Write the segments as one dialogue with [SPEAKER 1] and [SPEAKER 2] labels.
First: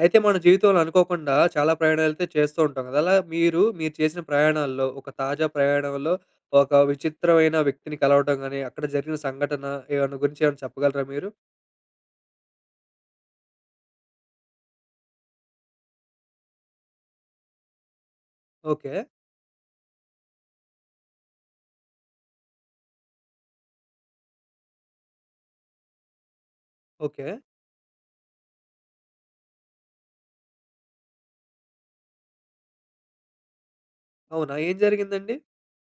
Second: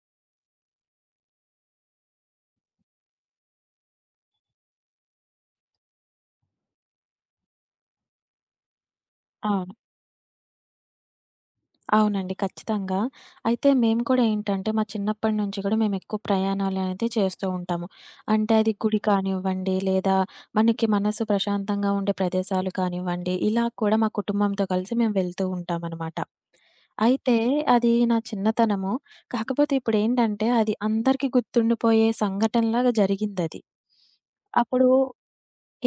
[SPEAKER 1] అయితే మన జీవితంలో అనుకోకుండా చాలా ప్రయాణాలైతే చేస్తూ ఉంటాం కదా! అలా మీరు చేసిన ప్రయాణాల్లో ఒక తాజా ప్రయాణంలో ఒక విచిత్రమైన వ్యక్తిని కలవడం గాని, అక్కడ జరిగిన సంఘటన
[SPEAKER 2] అవును.
[SPEAKER 1] ఏమన్నా గురించి ఏమైనా చెప్పగలరా మీరు?
[SPEAKER 2] అవునండి. ఖచ్చితంగా. అయితే మేము కూడా ఏంటంటే, మా చిన్నప్పటి నుంచి కూడా మేమెక్కువ ప్రయాణాలనేది చేస్తూ ఉంటాము. అంటే అది
[SPEAKER 1] ఓకే.
[SPEAKER 2] గుడి కానివ్వండి, లేదా మనకి మనసు ప్రశాంతంగా ఉండే ప్రదేశాలు కానివ్వండి, ఇలా కూడా మా కుటుంబంతో కలిసి మేము వెళ్తూ ఉంటామనమాట.
[SPEAKER 1] ఓకే.
[SPEAKER 2] అయితే అది నా చిన్నతనము. కాకపోతే ఇప్పుడేంటంటే, అది అందరికీ గుర్తుండిపోయే సంఘటనలాగా జరిగిందది.
[SPEAKER 1] అవునా? ఏం
[SPEAKER 2] అప్పుడు
[SPEAKER 1] జరిగిందండి?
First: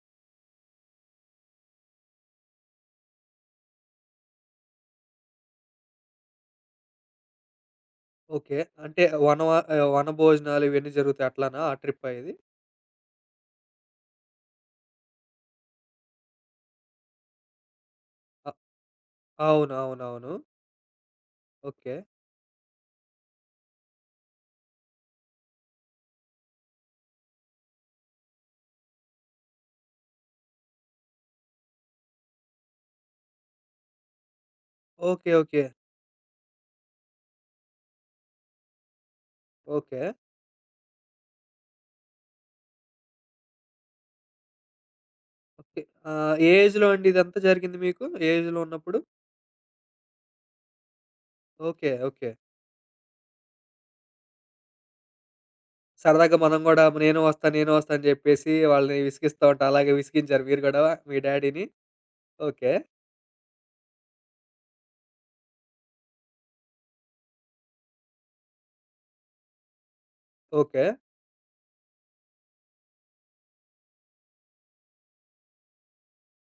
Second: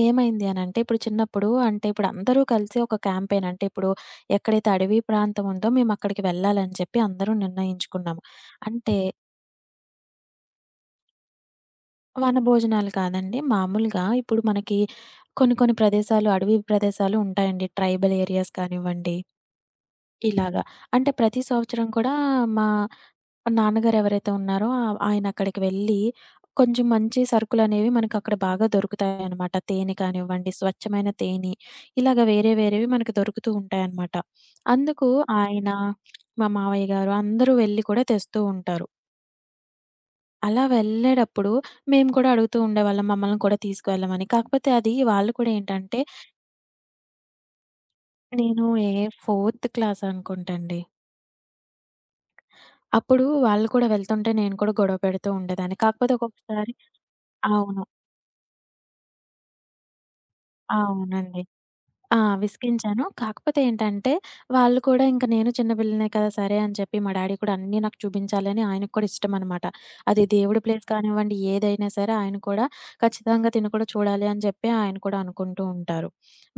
[SPEAKER 2] ఏమైంది అనంటే, ఇప్పుడు చిన్నప్పుడు అంటే, ఇప్పుడు అందరూ కలిసి ఒక క్యాంపెయిన్ అంటే, ఇప్పుడు ఎక్కడైతే అడవి ప్రాంతం ఉందో మేమక్కడికి వెళ్ళాలని చెప్పి అందరూ నిర్ణయించుకున్నాము.
[SPEAKER 1] ఓకే.
[SPEAKER 2] అంటే,
[SPEAKER 1] అంటే వనభోజనాలు ఇవన్నీ జరుగుతాయి అట్లానా ఆ ట్రిప్పా ఇది?
[SPEAKER 2] వనభోజనాలు కాదండి. మామూలుగా ఇప్పుడు మనకి కొన్ని ప్రదేశాలు అడవి ప్రదేశాలు ఉంటాయండి. ట్రైబల్
[SPEAKER 1] అ
[SPEAKER 2] ఏరియాస్ కానివ్వండి,
[SPEAKER 1] అవును. అవునవును.
[SPEAKER 2] ఇలాగా. అంటే ప్రతి సంవత్సరం
[SPEAKER 1] ఓకే.
[SPEAKER 2] కూడా మా నాన్నగారు ఎవరైతే ఉన్నారో ఆయన అక్కడికి వెళ్ళి కొంచెం మంచి సరుకులనేవి మనకక్కడ బాగా దొరుకుతాయనమాట. తేనె కానివ్వండి, స్వచ్ఛమైన తేనె ఇలాగ వేరే వేరేవి మనకు దొరుకుతూ ఉంటాయనమాట. అందుకు
[SPEAKER 1] ఓకే. ఓకే.
[SPEAKER 2] ఆయన, మా మావయ్య గారు అందరూ వెళ్లి కూడా తెస్తూ ఉంటారు.
[SPEAKER 1] ఓకే.
[SPEAKER 2] అలా వెళ్ళేటప్పుడు మేము కూడా అడుగుతూ ఉండేవాళ్ళం మమ్మల్ని కూడా తీసుకువెళ్ళమని. కాకపోతే అది వాళ్ళు కూడా
[SPEAKER 1] ఓకే.
[SPEAKER 2] ఏంటంటే
[SPEAKER 1] ఏ ఏజ్‌లో అండి ఇదంతా జరిగింది మీకు? ఏ ఏజ్‌లో
[SPEAKER 2] నేను ఏ
[SPEAKER 1] ఉన్నప్పుడు?
[SPEAKER 2] ఫోర్త్ క్లాస్ అనుకుంటండి.
[SPEAKER 1] ఓకే. ఓకే.
[SPEAKER 2] అప్పుడు వాళ్ళు కూడా వెళ్తుంటే నేను కూడా గొడవ పెడుతూ ఉండేదాన్ని. కాకపోతే
[SPEAKER 1] సరదాగా మనం
[SPEAKER 2] ఒక్కొక్కసారి
[SPEAKER 1] గూడా నేను వస్తా, నేను
[SPEAKER 2] అవును.
[SPEAKER 1] వస్తా అని జెప్పేసి వాళ్ళని విసిగిస్తా ఉంటాం. అలాగే విసిగించారు మీరు గూడా మీ
[SPEAKER 2] అవునండి.
[SPEAKER 1] డ్యాడీని?
[SPEAKER 2] ఆ!
[SPEAKER 1] ఓకే.
[SPEAKER 2] విసిగించాను. కాకపోతే ఏంటంటే వాళ్ళు కూడా ఇంక నేను చిన్న పిల్లనే కదా! సరే అని చెప్పి మా డ్యాడీ కూడా అన్నీ నాకు చూపించాలని ఆయనకి కూడా ఇష్టమనమాట. అది దేవుడి
[SPEAKER 1] ఓకే.
[SPEAKER 2] ప్లేస్ కానివ్వండి, ఏదైనా సరే ఆయన కూడా ఖచ్చితంగా తిను కూడా చూడాలి అని చెప్పి ఆయన కూడా అనుకుంటూ ఉంటారు.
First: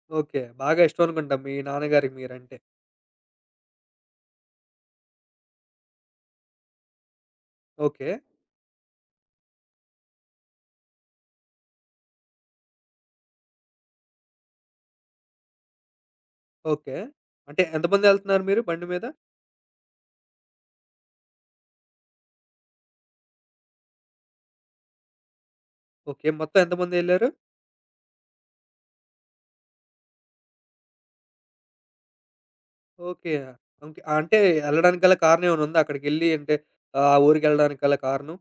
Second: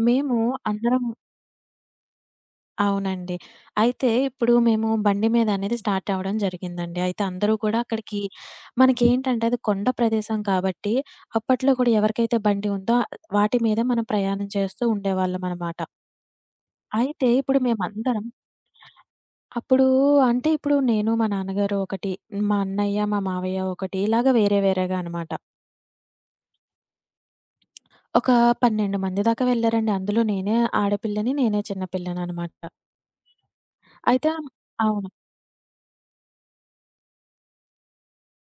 [SPEAKER 2] మేము
[SPEAKER 1] ఓకే. బాగా ఇష్టం
[SPEAKER 2] అందరం
[SPEAKER 1] అనుకుంటా మీ నాన్నగారికి మీరంటే.
[SPEAKER 2] అవునండి. అయితే ఇప్పుడు మేము బండి మీద అనేది స్టార్ట్ అవ్వడం జరిగిందండి. అయితే అందరూ కూడా
[SPEAKER 1] ఓకే.
[SPEAKER 2] అక్కడికి మనకేంటంటే అది కొండ ప్రదేశం కాబట్టి, అప్పట్లో కూడా ఎవరికైతే బండి ఉందో వాటి మీద మనం ప్రయాణం చేస్తూ ఉండేవాళ్ళమనమాట.
[SPEAKER 1] ఓకే.
[SPEAKER 2] అయితే ఇప్పుడు
[SPEAKER 1] అంటే
[SPEAKER 2] మేమందరం
[SPEAKER 1] ఎంతమందెళ్తున్నారు మీరు బండి మీద?
[SPEAKER 2] అప్పుడు అంటే ఇప్పుడు నేను, మా నాన్నగారు ఒకటి, మా అన్నయ్య, మా మావయ్య ఒకటి ఇలాగ వేరే వేరేగా అనమాట.
[SPEAKER 1] ఓకే. మొత్తం ఎంతమందెళ్లారు?
[SPEAKER 2] ఒక 12 మంది దాకా వెళ్లారండి. అందులో నేనే ఆడపిల్లని, నేనే చిన్న పిల్లననమాట.
[SPEAKER 1] ఓకే. ఓకే.
[SPEAKER 2] అయితే
[SPEAKER 1] అంటే ఎళ్ళడానికి
[SPEAKER 2] అవును.
[SPEAKER 1] గల కారణం ఏమైనా ఉందా? అక్కడికెళ్ళి అంటే ఆ ఊరికెళ్ళడానికి గల కారణం?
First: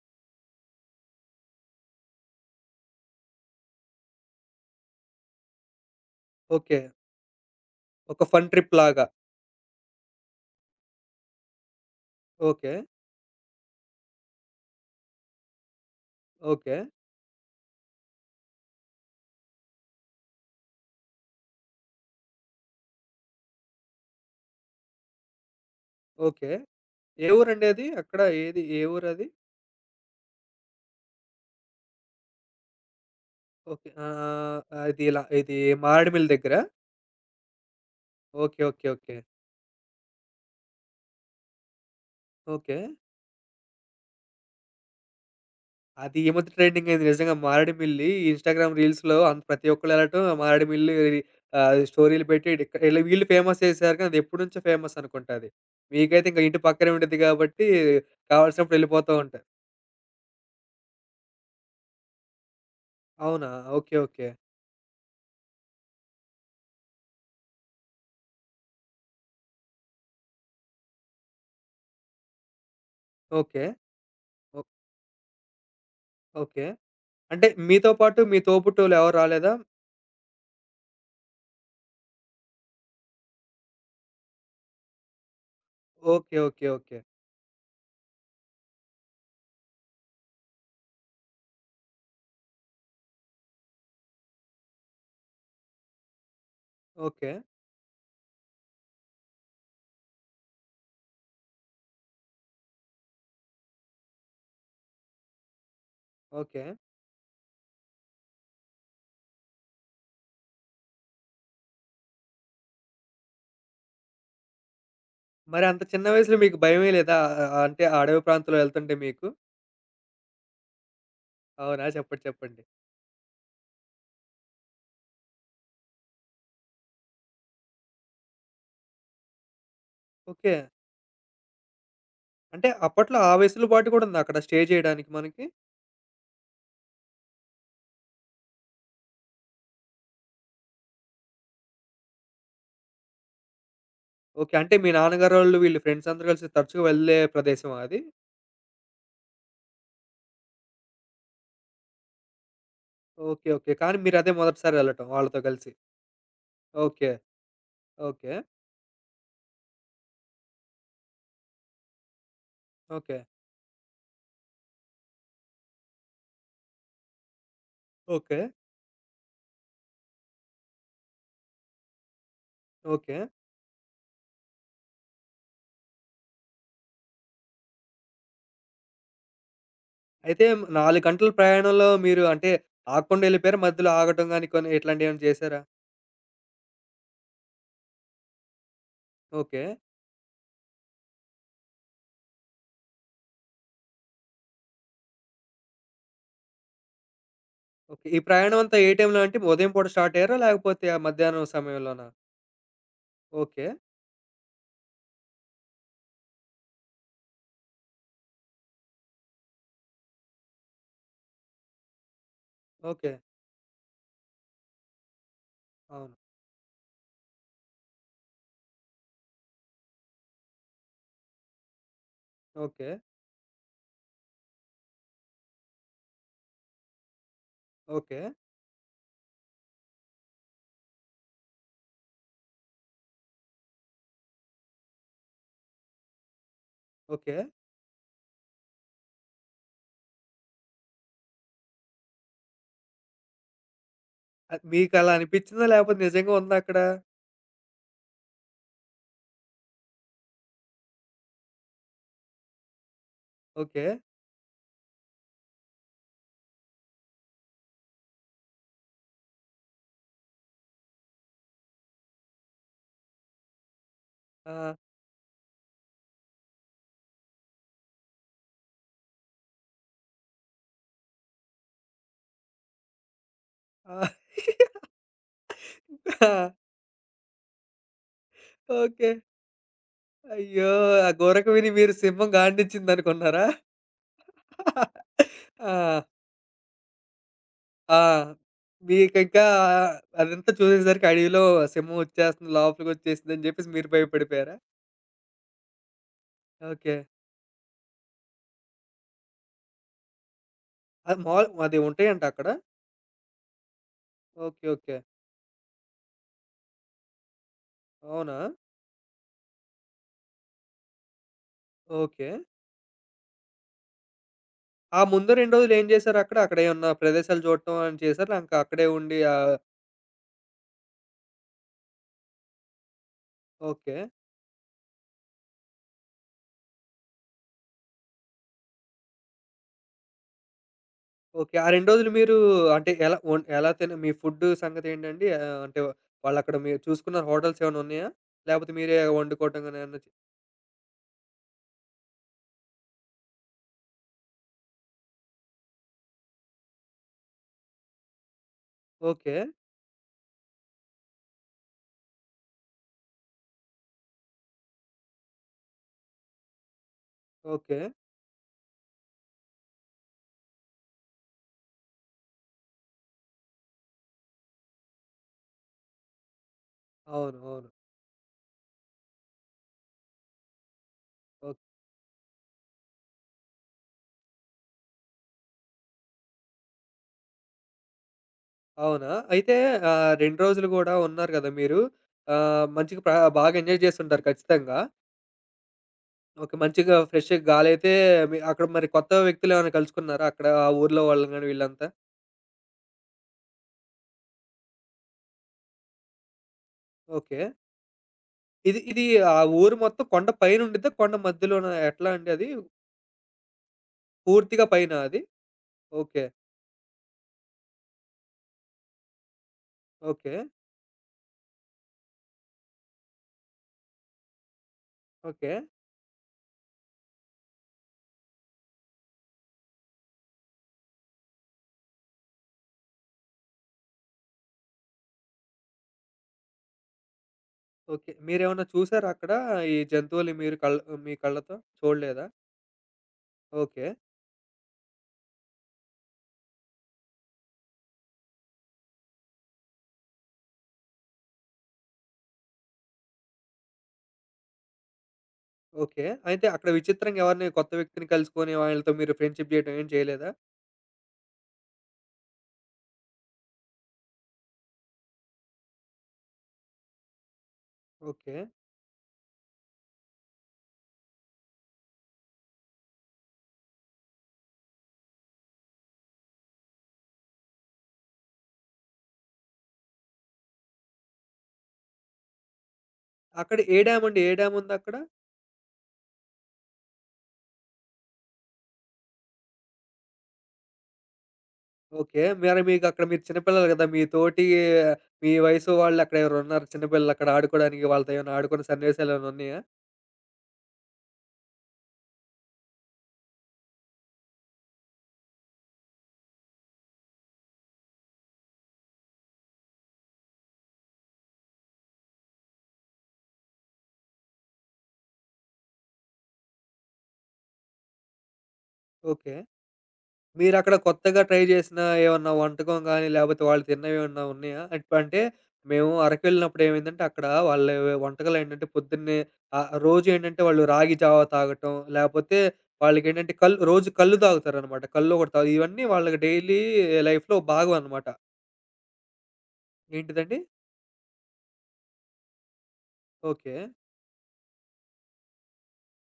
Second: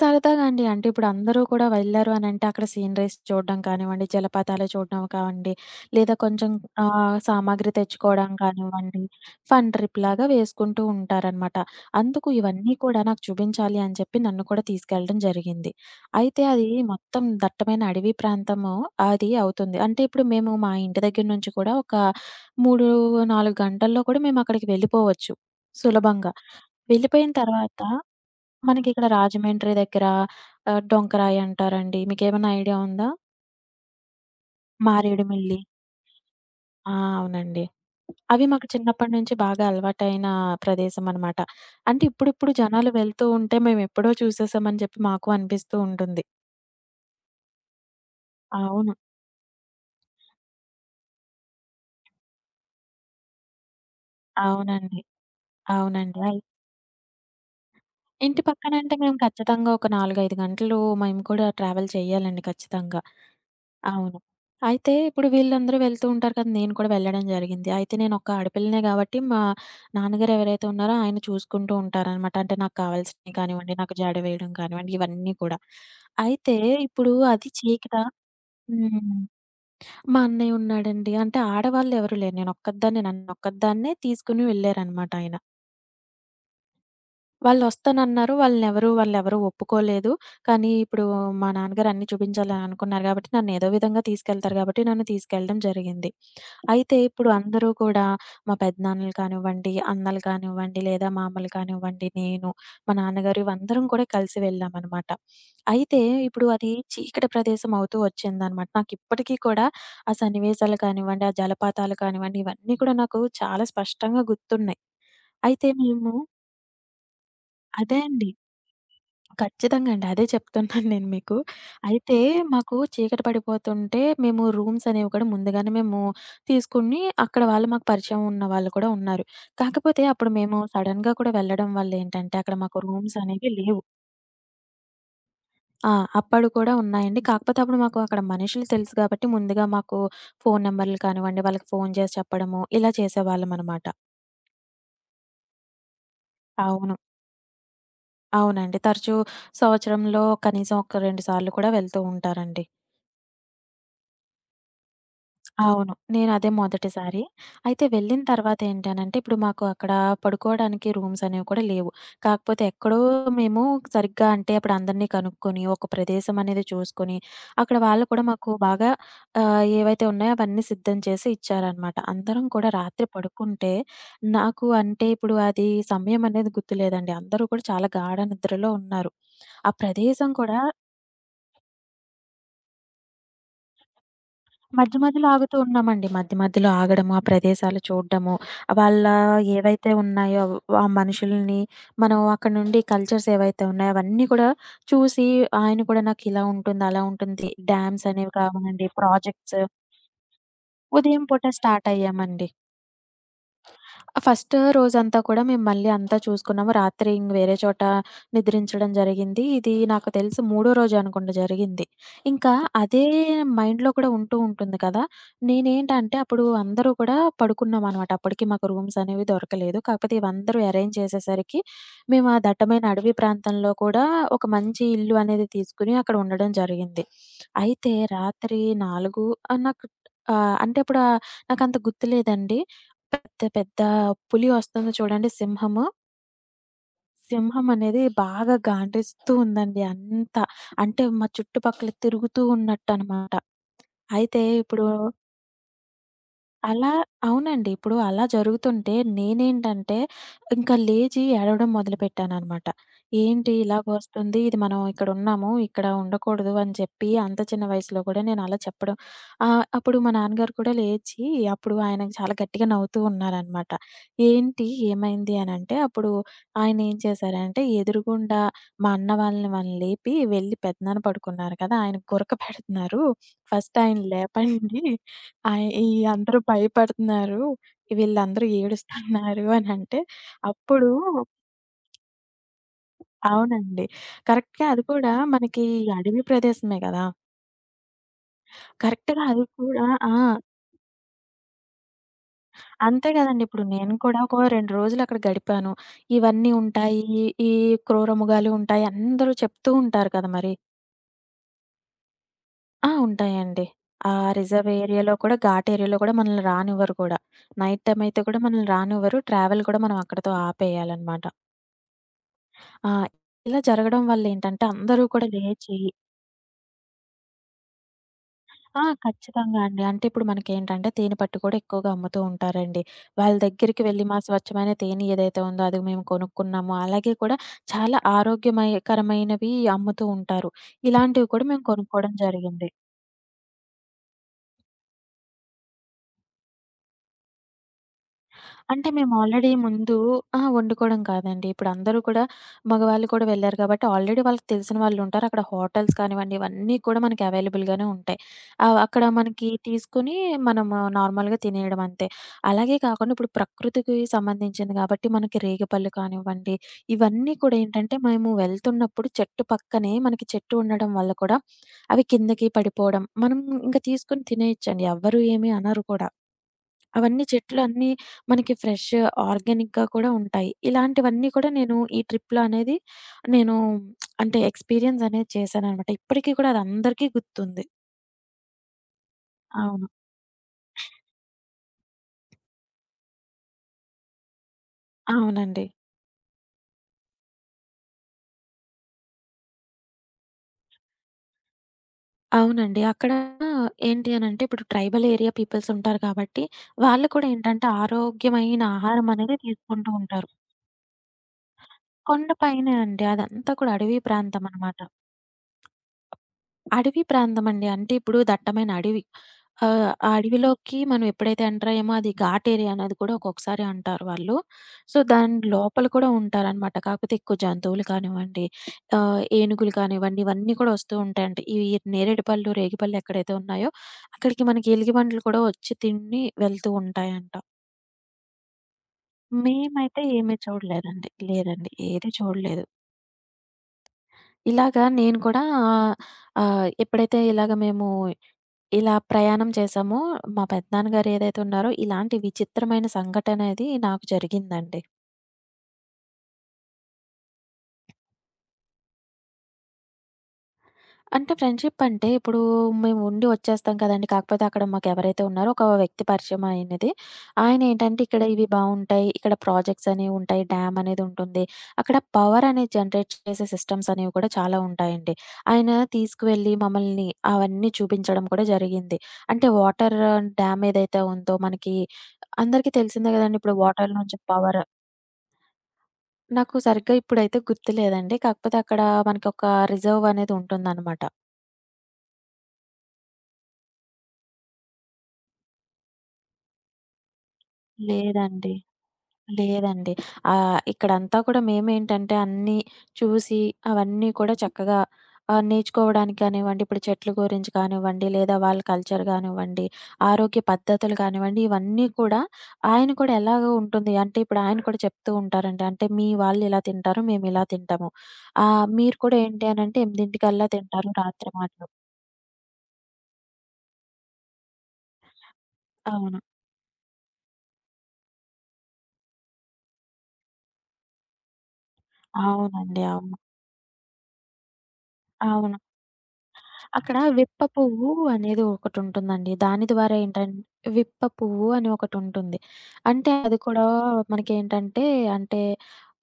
[SPEAKER 2] సరదాగా అండి. అంటే ఇప్పుడు అందరూ కూడా వెళ్లారు అనంటే అక్కడ సీనరీస్ చూడడం కానివ్వండి, జలపాతాలు చూడడం కావండి, లేదా కొంచెం
[SPEAKER 1] ఓకే.
[SPEAKER 2] సామాగ్రి
[SPEAKER 1] ఒక
[SPEAKER 2] తెచ్చుకోవడం
[SPEAKER 1] ఫన్ ట్రిప్
[SPEAKER 2] కానివ్వండి,
[SPEAKER 1] లాగా.
[SPEAKER 2] ఫన్ ట్రిప్‌లాగా వేసుకుంటూ ఉంటారనమాట. అందుకు
[SPEAKER 1] ఓకే.
[SPEAKER 2] ఇవన్నీ కూడా నాకు చూపించాలి అని చెప్పి నన్ను కూడా తీసుకెళ్ళడం జరిగింది. అయితే అది
[SPEAKER 1] ఓకే.
[SPEAKER 2] మొత్తం దట్టమైన అడవి ప్రాంతము అది అవుతుంది. అంటే ఇప్పుడు మేము మా ఇంటి దగ్గర నుంచి కూడా ఒక 3, 4 గంటల్లో కూడా మేము అక్కడికి వెళ్ళిపోవచ్చు సులభంగా.
[SPEAKER 1] ఓకే. ఏ
[SPEAKER 2] వెళ్ళిపోయిన
[SPEAKER 1] ఊరండి
[SPEAKER 2] తర్వాత
[SPEAKER 1] అది? అక్కడ ఏది? ఏ
[SPEAKER 2] మనకిక్కడ
[SPEAKER 1] ఊరది?
[SPEAKER 2] రాజమండ్రి దగ్గర డొంకరాయి అంటారండి. మీకేమన్నా ఐడియా ఉందా?
[SPEAKER 1] ఓకే. అది ఇలా ఇది
[SPEAKER 2] మారేడుమిల్లి.
[SPEAKER 1] మారేడుమిల్లి దగ్గరా?
[SPEAKER 2] ఆ! అవునండి. అవి
[SPEAKER 1] ఓకే.
[SPEAKER 2] మాకు
[SPEAKER 1] ఓకే.
[SPEAKER 2] చిన్నప్పటి
[SPEAKER 1] ఓకే.
[SPEAKER 2] నుంచి బాగా అలవాటైన ప్రదేశమనమాట. అంటే ఇప్పుడిప్పుడు
[SPEAKER 1] ఓకే.
[SPEAKER 2] జనాలు వెళ్తూ ఉంటే మేమెప్పుడో చూసేసామని చెప్పి మాకు అనిపిస్తూ
[SPEAKER 1] అది
[SPEAKER 2] ఉంటుంది.
[SPEAKER 1] ఈ మధ్య ట్రెండింగ్ అయింది నిజంగా మారేడుమిల్లి. ఇన్‌స్టాగ్రామ్
[SPEAKER 2] అవును.
[SPEAKER 1] రీల్స్‌లో అంత ప్రతి ఒక్కళ్ళు ఎళ్ళటం మారేడుమిల్లి స్టోరీలు పెట్టి డిక్ ఇలా వీళ్ళు ఫేమస్ చేశారుగా అది ఎప్పటినుంచో ఫేమస్
[SPEAKER 2] అవునండి.
[SPEAKER 1] అనుకుంటా అది.
[SPEAKER 2] అవునండి.
[SPEAKER 1] మీకైతే ఇంక ఇంటి పక్కనే ఉండిద్ది కాబట్టి
[SPEAKER 2] ఇంటి
[SPEAKER 1] కావాల్సినప్పుడు
[SPEAKER 2] పక్కనంటే
[SPEAKER 1] ఎళ్ళిపోతూ
[SPEAKER 2] మేము
[SPEAKER 1] ఉంటారు.
[SPEAKER 2] ఖచ్చితంగా ఒక 4, 5 గంటలు మేము కూడా ట్రావెల్ చేయాలండి ఖచ్చితంగా.
[SPEAKER 1] అవునా? ఓకే.
[SPEAKER 2] అవును.
[SPEAKER 1] ఓకే.
[SPEAKER 2] అయితే ఇప్పుడు వీళ్ళందరూ వెళ్తూ ఉంటారు కదా! నేను కూడా వెళ్ళడం జరిగింది. అయితే నేనొక్క ఆడపిల్లనే గాబట్టి మా నాన్నగారు ఎవరైతే ఉన్నారో ఆయన చూసుకుంటూ ఉంటారనమాట. అంటే నాకు కావాల్సినవి
[SPEAKER 1] ఓకే.
[SPEAKER 2] కానివ్వండి, నాకు జాడ వేయడం
[SPEAKER 1] ఓ
[SPEAKER 2] కానివ్వండి ఇవన్నీ కూడా. అయితే
[SPEAKER 1] ఓకే.
[SPEAKER 2] ఇప్పుడు
[SPEAKER 1] అంటే
[SPEAKER 2] అది
[SPEAKER 1] మీతో
[SPEAKER 2] చీకట
[SPEAKER 1] పాటు మీ తోబుట్టువులు
[SPEAKER 2] హ్మ్.
[SPEAKER 1] ఎవరు రాలేదా?
[SPEAKER 2] మా అన్నయ్య ఉన్నాడండి. అంటే ఆడవాళ్ళెవరు లేరు. నేనొక్కదాన్నే నన్నొక్కదాన్నే తీసుకొని వెళ్ళారనమాట ఆయన.
[SPEAKER 1] ఓకే. ఓకే. ఓకే.
[SPEAKER 2] వాళ్ళొస్తానన్నారు. వాళ్ళనెవరు వాళ్ళెవరు ఒప్పుకోలేదు. కానీ ఇప్పుడు మా నాన్నగారు అన్నీ చూపించాలని అనుకున్నారు గాబట్టి, నన్నేదో విధంగా తీసుకెళ్తారు గాబట్టి, నన్ను తీసుకెళ్ళడం జరిగింది. అయితే ఇప్పుడు
[SPEAKER 1] ఓకే.
[SPEAKER 2] అందరూ కూడా మా పెద్దనాన్నలు కానివ్వండి, అన్నలు కానివ్వండి, లేదా మామలు కానివ్వండి, నేను, మా నాన్నగారు ఇవందరం కూడా కలిసి వెళ్ళామనమాట. అయితే ఇప్పుడు
[SPEAKER 1] ఓకే.
[SPEAKER 2] అది చీకటి ప్రదేశం అవుతూ వచ్చిందనమాట. నాకిప్పటికీ కూడా ఆ సన్నివేశాలు కానివ్వండి, ఆ జలపాతాలు కానివ్వండి, ఇవన్నీ కూడా నాకు చాలా స్పష్టంగా గుర్తున్నాయి.
[SPEAKER 1] మరి
[SPEAKER 2] అయితే
[SPEAKER 1] అంత చిన్న
[SPEAKER 2] మేము
[SPEAKER 1] వయసులో మీకు భయమే లేదా? ఆహ్, ఆహ్, అంటే ఆ
[SPEAKER 2] అదే
[SPEAKER 1] అడవి
[SPEAKER 2] అండి.
[SPEAKER 1] ప్రాంతంలో వెళ్తుంటే మీకు?
[SPEAKER 2] ఖచ్చితంగా అండి. అదే చెప్తున్నాను నేను మీకు.
[SPEAKER 1] అవునా?
[SPEAKER 2] అయితే
[SPEAKER 1] చెప్పండి. చెప్పండి.
[SPEAKER 2] మాకు చీకటి పడిపోతుంటే మేము రూమ్స్ అనేవి కూడా ముందుగానే మేము తీసుకొని అక్కడ వాళ్ళు మాకు పరిచయం ఉన్న వాళ్ళు కూడా ఉన్నారు. కాకపోతే అప్పుడు
[SPEAKER 1] ఓకే.
[SPEAKER 2] మేము సడెన్‌గా కూడా వెళ్ళడం వల్ల ఏంటంటే అక్కడ
[SPEAKER 1] అంటే
[SPEAKER 2] మాకు
[SPEAKER 1] అప్పట్లో
[SPEAKER 2] రూమ్స్
[SPEAKER 1] ఆ
[SPEAKER 2] అనేవి లేవు.
[SPEAKER 1] వెసులుబాటు కూడా ఉందా అక్కడ స్టే చేయడానికి మనకి?
[SPEAKER 2] ఆ! అప్పుడు కూడా ఉన్నాయండి. కాకపోతే అప్పుడు మాకు అక్కడ మనుషులు తెలుసు కాబట్టి ముందుగా మాకు ఫోను నంబర్‌లు కానివ్వండి, వాళ్ళకి ఫోను చేసి చెప్పడము ఇలా చేసేవాళ్ళమనమాట.
[SPEAKER 1] ఓకే. అంటే మీ నాన్నగారోళ్ళు వీళ్ళు ఫ్రెండ్స్ అందరూ కలిసి తరచుగా
[SPEAKER 2] అవును.
[SPEAKER 1] వెళ్ళే ప్రదేశమా అది?
[SPEAKER 2] అవునండి. తరచూ సంవత్సరంలో కనీసం ఒక 2 సార్లు కూడా వెళ్తూ ఉంటారండి.
[SPEAKER 1] ఓకే. ఓకే. కానీ మీరదే మొదటిసారి వెళ్ళటం వాళ్ళతో కలిసి.
[SPEAKER 2] అవును. నేనదే
[SPEAKER 1] ఓకే.
[SPEAKER 2] మొదటిసారి. అయితే వెళ్ళిన
[SPEAKER 1] ఓకే.
[SPEAKER 2] తర్వాతేంటనంటే, ఇప్పుడు మాకు అక్కడ పడుకోవడానికి రూమ్స్ అనేవి కూడా లేవు. కాకపోతే ఎక్కడో
[SPEAKER 1] ఓకే.
[SPEAKER 2] మేము సరిగ్గా అంటే అప్పుడు అందరిని కనుక్కొని, ఒక ప్రదేశం అనేది చూసుకొని, అక్కడ వాళ్ళు కూడా
[SPEAKER 1] ఓకే.
[SPEAKER 2] మాకు బాగా ఏవైతే ఉన్నాయో అవన్నీ సిద్ధం చేసి ఇచ్చారనమాట. అందరం కూడా రాత్రి
[SPEAKER 1] ఓకే.
[SPEAKER 2] పడుకుంటే, నాకు అంటే ఇప్పుడు అది సమయం అనేది గుర్తులేదండి. అందరూ కూడా చాలా గాఢ నిద్రలో ఉన్నారు. ఆ ప్రదేశం
[SPEAKER 1] అయితే
[SPEAKER 2] కూడా
[SPEAKER 1] 4 గంటల ప్రయాణంలో మీరు అంటే ఆగకుండా వెళ్ళిపోయారా? మధ్యలో ఆగటం గాని కొన్ని
[SPEAKER 2] మధ్య
[SPEAKER 1] ఇట్లాంటియేమైనా
[SPEAKER 2] మధ్యలో ఆగుతూ
[SPEAKER 1] చేశారా?
[SPEAKER 2] ఉన్నామండి. మధ్యలో ఆగడము, ఆ ప్రదేశాలు చూడడము, వాళ్ళ
[SPEAKER 1] ఓకే.
[SPEAKER 2] ఏవైతే ఉన్నాయో ఆ మనుషుల్ని మనం అక్కడి నుండి కల్చర్స్ ఏవైతే ఉన్నాయో అవన్నీ కూడా చూసి ఆయన కూడా నాకు ఇలా ఉంటుంది, అలా ఉంటుంది.
[SPEAKER 1] ఓకే.
[SPEAKER 2] డ్యామ్స్
[SPEAKER 1] ఈ
[SPEAKER 2] అనేవి
[SPEAKER 1] ప్రయాణం అంతా
[SPEAKER 2] కావనండి,
[SPEAKER 1] ఏ టైంలో అంటే
[SPEAKER 2] ప్రాజెక్ట్స్
[SPEAKER 1] ఉదయం పూట స్టార్ట్ అయ్యారా? లేకపోతే ఆ
[SPEAKER 2] ఉదయం పూట
[SPEAKER 1] మధ్యాహ్నం
[SPEAKER 2] స్టార్ట్
[SPEAKER 1] సమయంలోనా?
[SPEAKER 2] అయ్యామండి.
[SPEAKER 1] ఓకే.
[SPEAKER 2] ఫస్ట్ రోజంతా కూడా మేము మళ్ళీ అంతా చూసుకున్నాము. రాత్రి ఇంక వేరే చోట నిద్రించడం జరిగింది. ఇది నాకు తెలిసి మూడో రోజు అనుకుంట జరిగింది. ఇంకా అదే
[SPEAKER 1] ఓకే.
[SPEAKER 2] మైండ్‌లో కూడా ఉంటూ ఉంటుంది కదా!
[SPEAKER 1] అవును.
[SPEAKER 2] నేనేంటంటే అప్పుడు అందరూ కూడా పడుకున్నామనమాట. అప్పటికి మాకు రూమ్స్ అనేవి దొరకలేదు. కాకపోతే ఇవందరూ అరేంజ్ చేసేసరికి మేము ఆ దట్టమైన
[SPEAKER 1] ఓకే.
[SPEAKER 2] అడవి ప్రాంతంలో కూడా ఒక మంచి ఇల్లు అనేది తీసుకొని అక్కడ ఉండడం జరిగింది. అయితే
[SPEAKER 1] ఓకే.
[SPEAKER 2] రాత్రి 4 నాకు అంటే ఇప్పుడు నాకంత గుర్తులేదండి. పెద్ద పెద్ద పులి వస్తుంది చూడండి సింహము.
[SPEAKER 1] ఓకే.
[SPEAKER 2] సింహం అనేది బాగా గాండ్రిస్తూ ఉందండి అంతా. అంటే మా చుట్టుపక్కల తిరుగుతూ ఉన్నట్టనమాట. అయితే
[SPEAKER 1] అది
[SPEAKER 2] ఇప్పుడు
[SPEAKER 1] మీకలా అనిపిచ్చిందా? లేకపోతే నిజంగా ఉందా అక్కడ?
[SPEAKER 2] అలా అవునండి. ఇప్పుడు అలా జరుగుతుంటే నేనేంటంటే, ఇంకా లేచి ఏడవడం మొదలుపెట్టాననమాట. ఏంటి
[SPEAKER 1] ఓకే.
[SPEAKER 2] ఇలాగొస్తుంది, ఇది మనం ఇక్కడున్నాము, ఇక్కడ ఉండకూడదు అని చెప్పి అంత చిన్న వయసులో కూడా నేను అలా చెప్పడం అప్పుడు మా నాన్నగారు కూడా లేచి అప్పుడు ఆయన చాలా గట్టిగా నవ్వుతూ ఉన్నారనమాట. ఏంటి
[SPEAKER 1] ఆ!
[SPEAKER 2] ఏమైంది అనంటే, అప్పుడు ఆయన ఏం చేశారంటే, ఎదురుగుండా మా అన్న వాళ్ళని వాళ్ళని లేపి, వెళ్ళి పెదనాన్న పడుకున్నారు కదా! ఆయనకి గురక పెడుతున్నారు. ఫస్ట్
[SPEAKER 1] ఆ!
[SPEAKER 2] ఆయన లేపండి ఈ అందరూ
[SPEAKER 1] ఆ!
[SPEAKER 2] భయపడుతున్నారు. వీళ్ళందరూ
[SPEAKER 1] ఓకే.
[SPEAKER 2] ఏడుస్తున్నారు అనంటే
[SPEAKER 1] అయ్యో!
[SPEAKER 2] అప్పుడు
[SPEAKER 1] ఆ గోరక విని మీరు సింహం గాండించిందనుకున్నారా?
[SPEAKER 2] అవునండి. కరెక్ట్‌గా అది కూడా మనకి
[SPEAKER 1] ఆ!
[SPEAKER 2] అడవి ప్రదేశమే గదా!
[SPEAKER 1] ఆ!
[SPEAKER 2] కరెక్ట్‌గా
[SPEAKER 1] మీకింకా
[SPEAKER 2] అది కూడా ఆ!
[SPEAKER 1] అదంతా చూసేసరికి అడవిలో సింహం వచ్చేస్తుంది,
[SPEAKER 2] అంతే గదండీ.
[SPEAKER 1] లోపలికొచ్చేసిందని
[SPEAKER 2] ఇప్పుడు
[SPEAKER 1] జెప్పేసి మీరు
[SPEAKER 2] నేను కూడా ఒక
[SPEAKER 1] భయపడిపోయారా?
[SPEAKER 2] 2 రోజులు అక్కడ గడిపాను. ఇవన్నీ
[SPEAKER 1] ఓకే.
[SPEAKER 2] ఉంటాయి. ఈ క్రూరమృగాలు ఉంటాయి అందరూ చెప్తూ ఉంటారు కదా! మరి.
[SPEAKER 1] అది మాల్ అది ఉంటాయంట అక్కడ?
[SPEAKER 2] ఆ! ఉంటాయండి. ఆ
[SPEAKER 1] ఓకే.
[SPEAKER 2] Reserve
[SPEAKER 1] okay.
[SPEAKER 2] ఏరియాలో కూడా ఘాట్ ఏరియాలో కూడా మనల్ని రానివ్వరు కూడా. నైట్ టైమ్ అయితే
[SPEAKER 1] అవునా?
[SPEAKER 2] కూడా మనల్ని రానివ్వరు. ట్రావెల్ కూడా మనం అక్కడితో ఆపేయాలన్నమాట.
[SPEAKER 1] ఓకే.
[SPEAKER 2] ఆ! ఇలా జరగడం వల్లేంటంటే
[SPEAKER 1] ఆ
[SPEAKER 2] అందరూ కూడా
[SPEAKER 1] ముందు 2 రోజులు
[SPEAKER 2] లేచి
[SPEAKER 1] ఏం చేశారు అక్కడ? అక్కడేమన్నా ప్రదేశాలు చూడటం అని చేశారా? ఇంకా
[SPEAKER 2] ఆ!
[SPEAKER 1] అక్కడే ఉండి
[SPEAKER 2] ఖచ్చితంగా అండి. అంటే ఇప్పుడు మనకేంటంటే తేనె పట్టు కూడా ఎక్కువగా అమ్ముతూ ఉంటారండి. వాళ్ళ దగ్గరికి
[SPEAKER 1] ఓకే.
[SPEAKER 2] వెళ్లి మా స్వచ్ఛమైన తేనె ఏదైతే ఉందో అది మేము కొనుక్కున్నాము. అలాగే కూడా చాలా ఆరోగ్యమయకరమైనవి అమ్ముతూ ఉంటారు. ఇలాంటివి కూడా
[SPEAKER 1] ఓకే.
[SPEAKER 2] మేము
[SPEAKER 1] ఆ 2 రోజులు
[SPEAKER 2] కొనుక్కోవడం
[SPEAKER 1] మీరు
[SPEAKER 2] జరిగింది.
[SPEAKER 1] అంటే ఎలా ఒన్ ఎలా తిన మీ ఫుడ్ సంగతేంటండి? అంటే వాళ్ళక్కడ మీరు చూసుకున్న హోటల్స్ ఏమైనా ఉన్నాయా? లేపోతే
[SPEAKER 2] అంటే
[SPEAKER 1] మీరే
[SPEAKER 2] మేము ఆల్రెడీ
[SPEAKER 1] వండుకోవటం గాని
[SPEAKER 2] ముందు
[SPEAKER 1] ఏమన్నా చే
[SPEAKER 2] ఆ! వండుకోవడం కాదండి. ఇప్పుడందరూ కూడా మగవాళ్ళు కూడా వెళ్లారు కాబట్టి ఆల్రెడీ వాళ్ళకి తెలిసిన వాళ్ళుంటారు. అక్కడ హోటల్స్ కానివ్వండి, ఇవన్నీ కూడా మనకి అవైలబుల్‌గానే ఉంటాయి. అక్కడ
[SPEAKER 1] ఓకే.
[SPEAKER 2] మనకి తీసుకొని మనం నార్మల్‌గా తినేయడం అంతే. అలాగే కాకుండా ఇప్పుడు ప్రకృతికి సంబంధించింది కాబట్టి మనకి రేగిపళ్ళు కానివ్వండి, ఇవన్నీ కూడా
[SPEAKER 1] ఓకే.
[SPEAKER 2] ఏంటంటే మేము వెళ్తున్నప్పుడు చెట్టు పక్కనే మనకి చెట్టు ఉండడం వల్ల కూడా అవి కిందకి పడిపోవడం, మనం ఇంక తీసుకొని తినేయొచ్చండి. ఎవ్వరు ఏమి అనరు కూడా. అవన్నీ
[SPEAKER 1] అవును.
[SPEAKER 2] చెట్లు
[SPEAKER 1] అవును.
[SPEAKER 2] అన్నీ మనకి ఫ్రెష్ ఆర్గానిక్‌గా కూడా ఉంటాయి. ఇలాంటివన్నీ కూడా
[SPEAKER 1] ఓకే.
[SPEAKER 2] నేను ఈ ట్రిప్‌లో అనేది నేను అంటే ఎక్స్‌పీరియన్స్ అనేది చేశాననమాట. ఇప్పటికి కూడా అది అందరికీ గుర్తుంది.
[SPEAKER 1] అవునా? అయితే
[SPEAKER 2] అవును.
[SPEAKER 1] 2 రోజులు గూడా ఉన్నారు గదా మీరు. ఆహ్, మంచిగా ప్ర బాగా ఎంజాయ్ చేసుంటారు ఖచ్చితంగా.
[SPEAKER 2] అవునండి.
[SPEAKER 1] ఓకే. మంచిగా ఫ్రెష్ గాలైతే మీ అక్కడ మరి కొత్త వ్యక్తులేమైనా కలుసుకున్నారా? అక్కడ ఆ ఊర్లో వాళ్ళని గాని వీళ్ళంతా?
[SPEAKER 2] అవునండి. అక్కడ ఏంటి అనంటే ఇప్పుడు ట్రైబల్ ఏరియా పీపుల్స్ ఉంటారు కాబట్టి, వాళ్ళు కూడా
[SPEAKER 1] ఓకే.
[SPEAKER 2] ఏంటంటే ఆరోగ్యమైన
[SPEAKER 1] ఇది ఇది
[SPEAKER 2] ఆహారం
[SPEAKER 1] ఆ
[SPEAKER 2] అనేది
[SPEAKER 1] ఊరు
[SPEAKER 2] తీసుకుంటూ
[SPEAKER 1] మొత్తం కొండ
[SPEAKER 2] ఉంటారు.
[SPEAKER 1] పైనుండిద్దా? కొండ మధ్యలోనా? ఎట్లా
[SPEAKER 2] కొండ
[SPEAKER 1] అండి అది?
[SPEAKER 2] పైనే అండి అదంతా కూడా అడవి ప్రాంతం
[SPEAKER 1] పూర్తిగా
[SPEAKER 2] అనమాట.
[SPEAKER 1] పైనా అది? ఓకే.
[SPEAKER 2] అడవి ప్రాంతమండి. అంటే ఇప్పుడు దట్టమైన అడవి. ఆ
[SPEAKER 1] ఓకే.
[SPEAKER 2] అడవిలోకి మనం ఎప్పుడైతే ఎంటర్ అయ్యామో అది ఘాట్ ఏరియా అనేది కూడా ఒక్కొక్కసారి అంటారు వాళ్ళు. సో, దాని
[SPEAKER 1] ఓకే.
[SPEAKER 2] లోపల కూడా ఉంటారనమాట. కాకపోతే ఎక్కువ జంతువులు కానివ్వండి, ఏనుగులు కానివ్వండి ఇవన్నీ కూడా వస్తూ ఉంటాయంట. ఈ నేరేడుపళ్ళు, రేగిపళ్ళు ఎక్కడైతే ఉన్నాయో అక్కడికి మనకి ఎలుగుబంట్లు కూడా వచ్చి తిని వెళ్తూ ఉంటాయంట.
[SPEAKER 1] ఓకే. మీరేమన్నా చూసారా అక్కడ? ఈ
[SPEAKER 2] మేమైతే
[SPEAKER 1] జంతువుల్ని
[SPEAKER 2] ఏమి
[SPEAKER 1] మీరు
[SPEAKER 2] చూడలేదండి.
[SPEAKER 1] మీ కళ్ళతో
[SPEAKER 2] లేదండి. ఏది
[SPEAKER 1] చూడలేదా?
[SPEAKER 2] చూడలేదు.
[SPEAKER 1] ఓకే.
[SPEAKER 2] ఇలాగా నేను కూడా ఎప్పుడైతే ఇలాగ మేము ఇలా ప్రయాణం చేశామో, మా పెదనాన్నగారు ఏదైతే ఉన్నారో, ఇలాంటి విచిత్రమైన సంఘటనేది నాకు జరిగిందండి.
[SPEAKER 1] ఓకే. అయితే అక్కడ విచిత్రంగా ఎవరిని కొత్త వ్యక్తిని కలుసుకొని వాళ్ళతో మీరు ఫ్రెండ్‌షిప్ జేయటం ఏం చేయలేదా?
[SPEAKER 2] అంటే ఫ్రెండ్‌షిప్ అంటే, ఇప్పుడు మేము ఉండి వచ్చేస్తాం కదండీ! కాకపోతే అక్కడ మాకెవరైతే ఉన్నారో, ఒక వ్యక్తి పరిచయం అయినది. ఆయనేంటంటే, ఇక్కడ
[SPEAKER 1] ఓకే.
[SPEAKER 2] ఇవి బావుంటాయి, ఇక్కడ ప్రాజెక్ట్స్ అనేవి ఉంటాయి, డ్యామ్ అనేది ఉంటుంది. అక్కడ పవర్ అనేది జనరేట్ చేసే సిస్టమ్స్ అనేవి కూడా చాలా ఉంటాయండి. ఆయన తీసుకువెళ్ళి మమ్మల్ని అవన్నీ చూపించడం కూడా జరిగింది. అంటే వాటర్ డ్యామ్ ఏదైతే ఉందో మనకి అందరికీ తెలిసిందే కదండీ! ఇప్పుడు
[SPEAKER 1] అక్కడ ఏ
[SPEAKER 2] వాటర్ నుంచి
[SPEAKER 1] డ్యామండి? ఏ
[SPEAKER 2] పవర్
[SPEAKER 1] డ్యాముందక్కడ?
[SPEAKER 2] నాకు సరిగ్గా ఇప్పుడైతే గుర్తులేదండి. కాకపోతే అక్కడ మనకొక రిజర్వ్ అనేది ఉంటుందనమాట.
[SPEAKER 1] ఓకే. మరి మీకక్కడ మీరు చిన్న పిల్లలు గదా! మీ తోటి మీ వయసు వాళ్ళు అక్కడ ఎవరున్నారు చిన్న పిల్లలు అక్కడ ఆడుకోడానికి వాళ్ళతో ఏమైనా
[SPEAKER 2] లేదండి.
[SPEAKER 1] ఆడుకున్న సన్నివేశాలేమైనా ఉన్నాయా?
[SPEAKER 2] లేదండి. ఇక్కడంతా కూడా మేమేంటంటే అన్నీ చూసి అవన్నీ కూడా చక్కగా నేర్చుకోవడానికి కానివ్వండి, ఇప్పుడు చెట్ల గురించి కానివ్వండి, లేదా వాళ్ళ కల్చర్ గానివ్వండి, ఆరోగ్య పద్ధతులు కానివ్వండి, ఇవన్నీ కూడా ఆయన కూడా ఎలాగ ఉంటుంది అంటే ఇప్పుడు ఆయన కూడా చెప్తూ ఉంటారండి. అంటే మీ వాళ్ళు ఇలా తింటారు, మేమిలా తింటాము. మీరు కూడా
[SPEAKER 1] ఓకే.
[SPEAKER 2] ఏంటి అనంటే 8:00 కల్లా
[SPEAKER 1] మీరక్కడ
[SPEAKER 2] తింటారు
[SPEAKER 1] కొత్తగా
[SPEAKER 2] రాత్రి
[SPEAKER 1] ట్రై
[SPEAKER 2] మాటలు.
[SPEAKER 1] జేసిన ఏమన్నా వంటకం గానీ, లేపోతే వాళ్ళు తిన్నవేమన్నా ఉన్నాయా? ఎట్లా అంటే మేము
[SPEAKER 2] అవును.
[SPEAKER 1] అరకు వెళ్ళినప్పుడు ఏమైందంటే అక్కడ వాళ్ళ వంటకాలేంటంటే పొద్దున్నే రోజు ఏంటంటే వాళ్ళు రాగి జావ తాగటం, లేపోతే
[SPEAKER 2] అవునండి. అవును.
[SPEAKER 1] వాళ్ళకేంటంటే కల్ రోజు కల్లు తాగుతారనమాట. కల్లు ఒకటి తాగు
[SPEAKER 2] అవును.
[SPEAKER 1] ఇవన్నీ వాళ్ళకి డైలీ
[SPEAKER 2] అక్కడ
[SPEAKER 1] లైఫ్‌లో
[SPEAKER 2] విప్ప
[SPEAKER 1] భాగం
[SPEAKER 2] పువ్వు
[SPEAKER 1] అనమాట.
[SPEAKER 2] అనేది ఒకటుంటుందండి. దాని ద్వారా
[SPEAKER 1] ఏంటిదండి?
[SPEAKER 2] ఏంటంటే విప్ప పువ్వు అని ఒకటుంటుంది. అంటే అది
[SPEAKER 1] ఓకే.
[SPEAKER 2] కూడా మనకేంటంటే అంటే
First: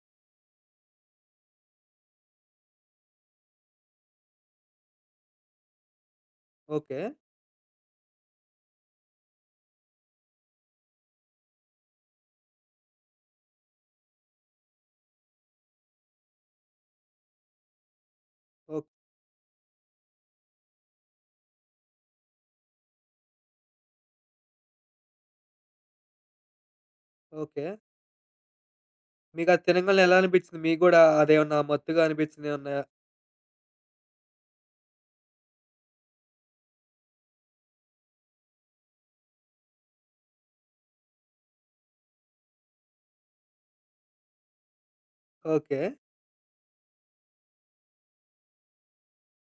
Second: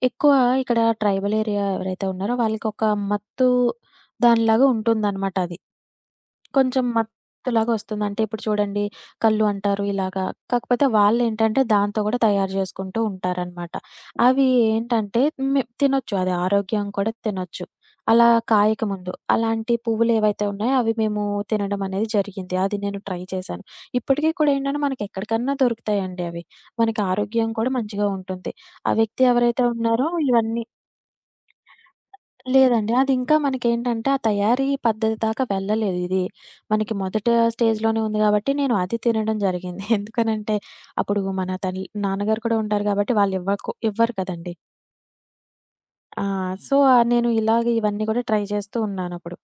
[SPEAKER 2] ఎక్కువ ఇక్కడ ట్రైబల్ ఏరియా ఎవరైతే ఉన్నారో వాళ్ళకొక మత్తు దానిలాగా ఉంటుందనమాట అది. కొంచెం
[SPEAKER 1] ఓకే.
[SPEAKER 2] మత్తులాగా వస్తుంది. అంటే ఇప్పుడు చూడండి కల్లు అంటారు ఇలాగా. కాకపోతే వాళ్ళేంటంటే దాంతో గూడా తయారు జేసుకుంటూ ఉంటారనమాట. అవి ఏంటంటే మె తినొచ్చు అది ఆరోగ్యం కూడా తినొచ్చు. అలా కాయక
[SPEAKER 1] ఓహ్!
[SPEAKER 2] ముందు. అలాంటి పువ్వులేవైతే ఉన్నాయో అవి మేము తినడం అనేది జరిగింది. అది నేను ట్రై చేశాను. ఇప్పటికి కూడా ఏంటంటే మనకెక్కడికన్నా దొరుకుతాయండి అవి. మనకి ఆరోగ్యం
[SPEAKER 1] ఓకే.
[SPEAKER 2] కూడా మంచిగా ఉంటుంది. ఆ వ్యక్తి
[SPEAKER 1] మీకది
[SPEAKER 2] ఎవరైతే
[SPEAKER 1] తినంగాలనే
[SPEAKER 2] ఉన్నారో
[SPEAKER 1] ఎలా అనిపిచ్చింది?
[SPEAKER 2] ఇవన్నీ
[SPEAKER 1] మీకు గూడా అదేమన్నా మత్తుగా అనిపిచ్చిందేమన్నా?
[SPEAKER 2] లేదండి. అది ఇంకా మనకేంటంటే, ఆ తయారీ పద్ధతి దాకా వెళ్ళలేదు ఇది. మనకి మొదట స్టేజ్‌లోనే ఉంది గాబట్టి, నేను అది తినడం జరిగింది. ఎందుకనంటే, అప్పుడు మన తల్ నాన్నగారు కూడా ఉంటారు గాబట్టి, వాళ్ళివ్వకు ఇవ్వరు కదండీ!
[SPEAKER 1] ఓకే.
[SPEAKER 2] ఆ! సో, ఆ నేను ఇలాగ ఇవన్నీ గూడా ట్రై చేస్తూ ఉన్నానప్పుడు.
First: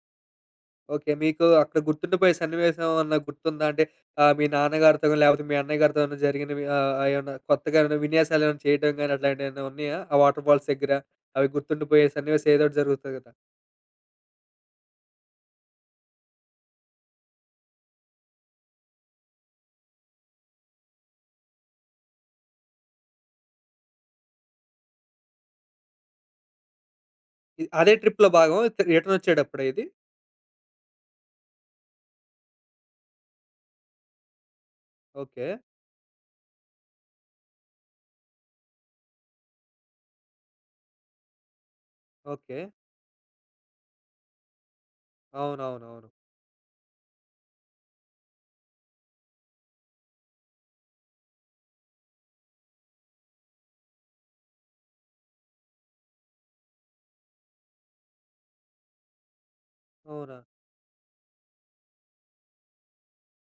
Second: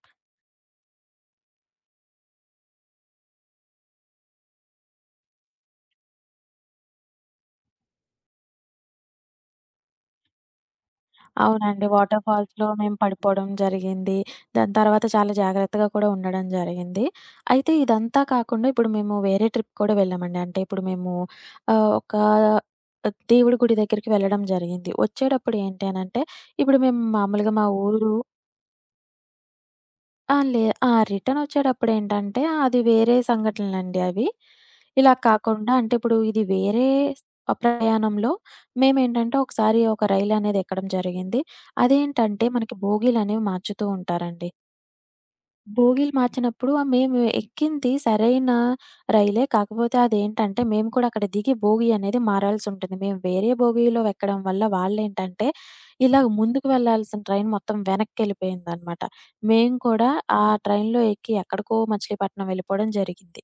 [SPEAKER 1] ఓకే. మీకు అక్కడ గుర్తుండిపోయే సన్నివేశం ఏమన్నా గుర్తుందా? అంటే మీ నాన్నగారితో గాని, లేపోతే మీ అన్నయ్య గారితో ఏమన్నా జరిగినవి ఏమన్నా కొత్తగా ఏమన్నా విన్యాసాలేమన్నా చేయడం గాని అట్లాంటియేమన్నా ఉన్నాయా? ఆ వాటర్ ఫాల్స్ దగ్గర అవి
[SPEAKER 2] అవునండి.
[SPEAKER 1] గుర్తుండిపోయే
[SPEAKER 2] వాటర్
[SPEAKER 1] సన్నివేశం ఏదో
[SPEAKER 2] ఫాల్స్‌లో
[SPEAKER 1] ఒకటి
[SPEAKER 2] మేము
[SPEAKER 1] జరుగుతది గదా!
[SPEAKER 2] పడిపోవడం జరిగింది. దాని తర్వాత చాలా జాగ్రత్తగా కూడా ఉండడం జరిగింది. అయితే ఇదంతా కాకుండా ఇప్పుడు మేము వేరే ట్రిప్ కూడా వెళ్ళామండి. అంటే ఇప్పుడు మేము ఒక దేవుడి గుడి దగ్గరికి వెళ్ళడం జరిగింది. వచ్చేటప్పుడు ఏంటి అనంటే, ఇప్పుడు మేము మామూలుగా మా
[SPEAKER 1] అదే
[SPEAKER 2] ఊరు
[SPEAKER 1] ట్రిప్‌లో భాగం రిటర్న్ వచ్చేటప్పుడా ఇది?
[SPEAKER 2] ఆ! లే ఆ! రిటర్నొచ్చేటప్పుడేంటంటే, అది వేరే సంఘటనలండి అవి. ఇలా
[SPEAKER 1] ఓకే.
[SPEAKER 2] కాకుండా అంటే ఇప్పుడు ఇది వేరే స్ ప్రయాణంలో మేమేంటంటే, ఒకసారి ఒక రైలనేది ఎక్కడం జరిగింది. అదేంటంటే,
[SPEAKER 1] ఓకే.
[SPEAKER 2] మనకి బోగీలనేవి మార్చుతూ ఉంటారండి.
[SPEAKER 1] అవునవునవును.
[SPEAKER 2] బోగీలు మార్చినప్పుడు మేము ఎక్కింది సరైన రైలే. కాకపోతే అదేంటంటే, మేము కూడా అక్కడ దిగి బోగీ అనేది మారాల్సుంటుంది. మేము వేరే బోగీలో ఎక్కడం వల్ల వాళ్ళేంటంటే, ఇలాగ ముందుకు వెళ్ళాల్సిన ట్రైన్ మొత్తం వెనక్కెళ్ళిపోయిందనమాట. మేము కూడా
[SPEAKER 1] అవునా?
[SPEAKER 2] ఆ ట్రైన్‌లో ఎక్కి ఎక్కడికో మచిలీపట్నం వెళ్ళిపోవడం జరిగింది.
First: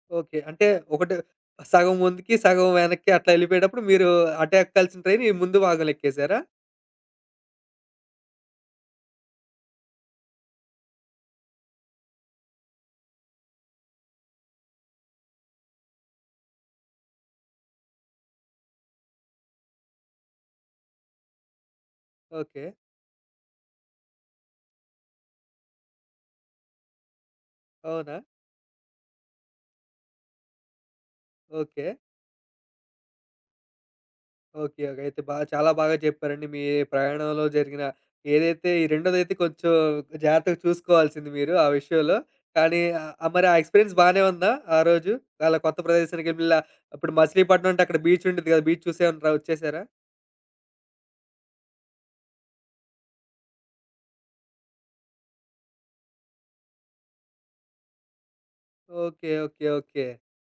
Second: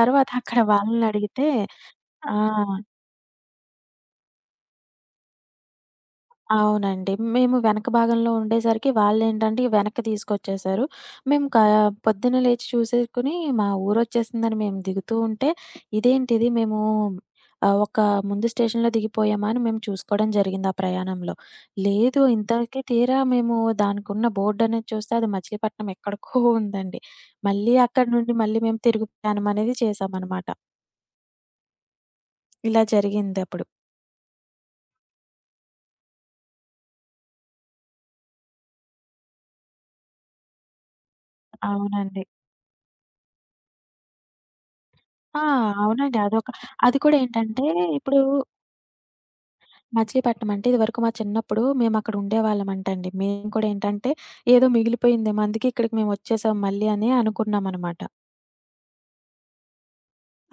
[SPEAKER 2] తర్వాత
[SPEAKER 1] ఓకే.
[SPEAKER 2] అక్కడ
[SPEAKER 1] అంటే ఒకటి
[SPEAKER 2] వాళ్ళనడిగితే
[SPEAKER 1] సగం ముందుకి,
[SPEAKER 2] ఆ!
[SPEAKER 1] సగం వెనక్కి అట్లా యెళ్ళిపోయేటప్పుడు మీరు అటే ఎక్కాల్సిన ట్రైన్ ఈ ముందు భాగంలో ఎక్కేసారా?
[SPEAKER 2] అవునండి. మేము వెనక భాగంలో ఉండేసరికి వాళ్ళేంటంటే వెనక్కి తీసుకొచ్చేసారు. మేము కా పొద్దున లేచి చూసేసుకొని మా ఊరొచ్చేసిందని మేము దిగుతూ ఉంటే, ఇదేంటిది మేము ఒక ముందు స్టేషన్‌లో దిగిపోయామా అని మేము చూసుకోవడం జరిగింది ఆ ప్రయాణంలో. లేదు
[SPEAKER 1] ఓకే.
[SPEAKER 2] ఇంతవరకే తీరా మేము దానికున్న బోర్డనేది చూస్తే అది మచిలీపట్నం ఎక్కడికో ఉందండి. మళ్ళీ అక్కడి
[SPEAKER 1] అవునా?
[SPEAKER 2] నుండి మళ్ళీ మేము తిరుగు ప్రయాణం అనేది చేశామనమాట.
[SPEAKER 1] ఓకే.
[SPEAKER 2] ఇలా జరిగిందప్పుడు.
[SPEAKER 1] ఓకే. ఓకే. అయితే చాలా బాగా చెప్పారండి. మీ ప్రయాణంలో జరిగిన ఏదైతే ఈ రెండోదైతే కొంచెం జాగ్రత్తగా చూసుకోవాల్సింది మీరు ఆ విషయంలో.
[SPEAKER 2] అవునండి.
[SPEAKER 1] కానీ మరి ఆ ఎక్స్‌పీరియన్స్ బానే ఉందా ఆ రోజు?
[SPEAKER 2] ఆ!
[SPEAKER 1] అలా కొత్త
[SPEAKER 2] అవునండి.
[SPEAKER 1] ప్రదేశానికి
[SPEAKER 2] అదొక
[SPEAKER 1] ఇలా
[SPEAKER 2] అది
[SPEAKER 1] ఇప్పుడు
[SPEAKER 2] కూడా ఏంటంటే
[SPEAKER 1] మచిలీపట్నం అంటే అక్కడ
[SPEAKER 2] ఇప్పుడు
[SPEAKER 1] బీచ్ ఉండిద్ది కదా! బీచ్ చూసేమన్నా వచ్చేసారా?
[SPEAKER 2] మచిలీపట్నం అంటే ఇదివరకు మా చిన్నప్పుడు మేమక్కడ ఉండేవాళ్ళమంటండి. మేము కూడా ఏంటంటే, ఏదో మిగిలిపోయిందేమో అందుకే ఇక్కడికి మేమొచ్చేసాం మళ్ళీ అని అనుకున్నామనమాట.
[SPEAKER 1] ఓకే. ఓకే. ఓకే.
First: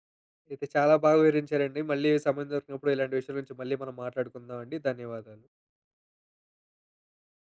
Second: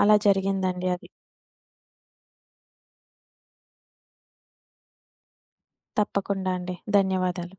[SPEAKER 2] అలా
[SPEAKER 1] అయితే
[SPEAKER 2] జరిగిందండి
[SPEAKER 1] చాలా
[SPEAKER 2] అది.
[SPEAKER 1] బాగా వివరించారండి. మళ్ళీ సమయం దొరికినప్పుడు ఇలాంటి విషయాల గురించి మళ్ళీ మనం మాట్లాడుకుందాం అండి. ధన్యవాదాలు.
[SPEAKER 2] తప్పకుండా అండి. ధన్యవాదాలు.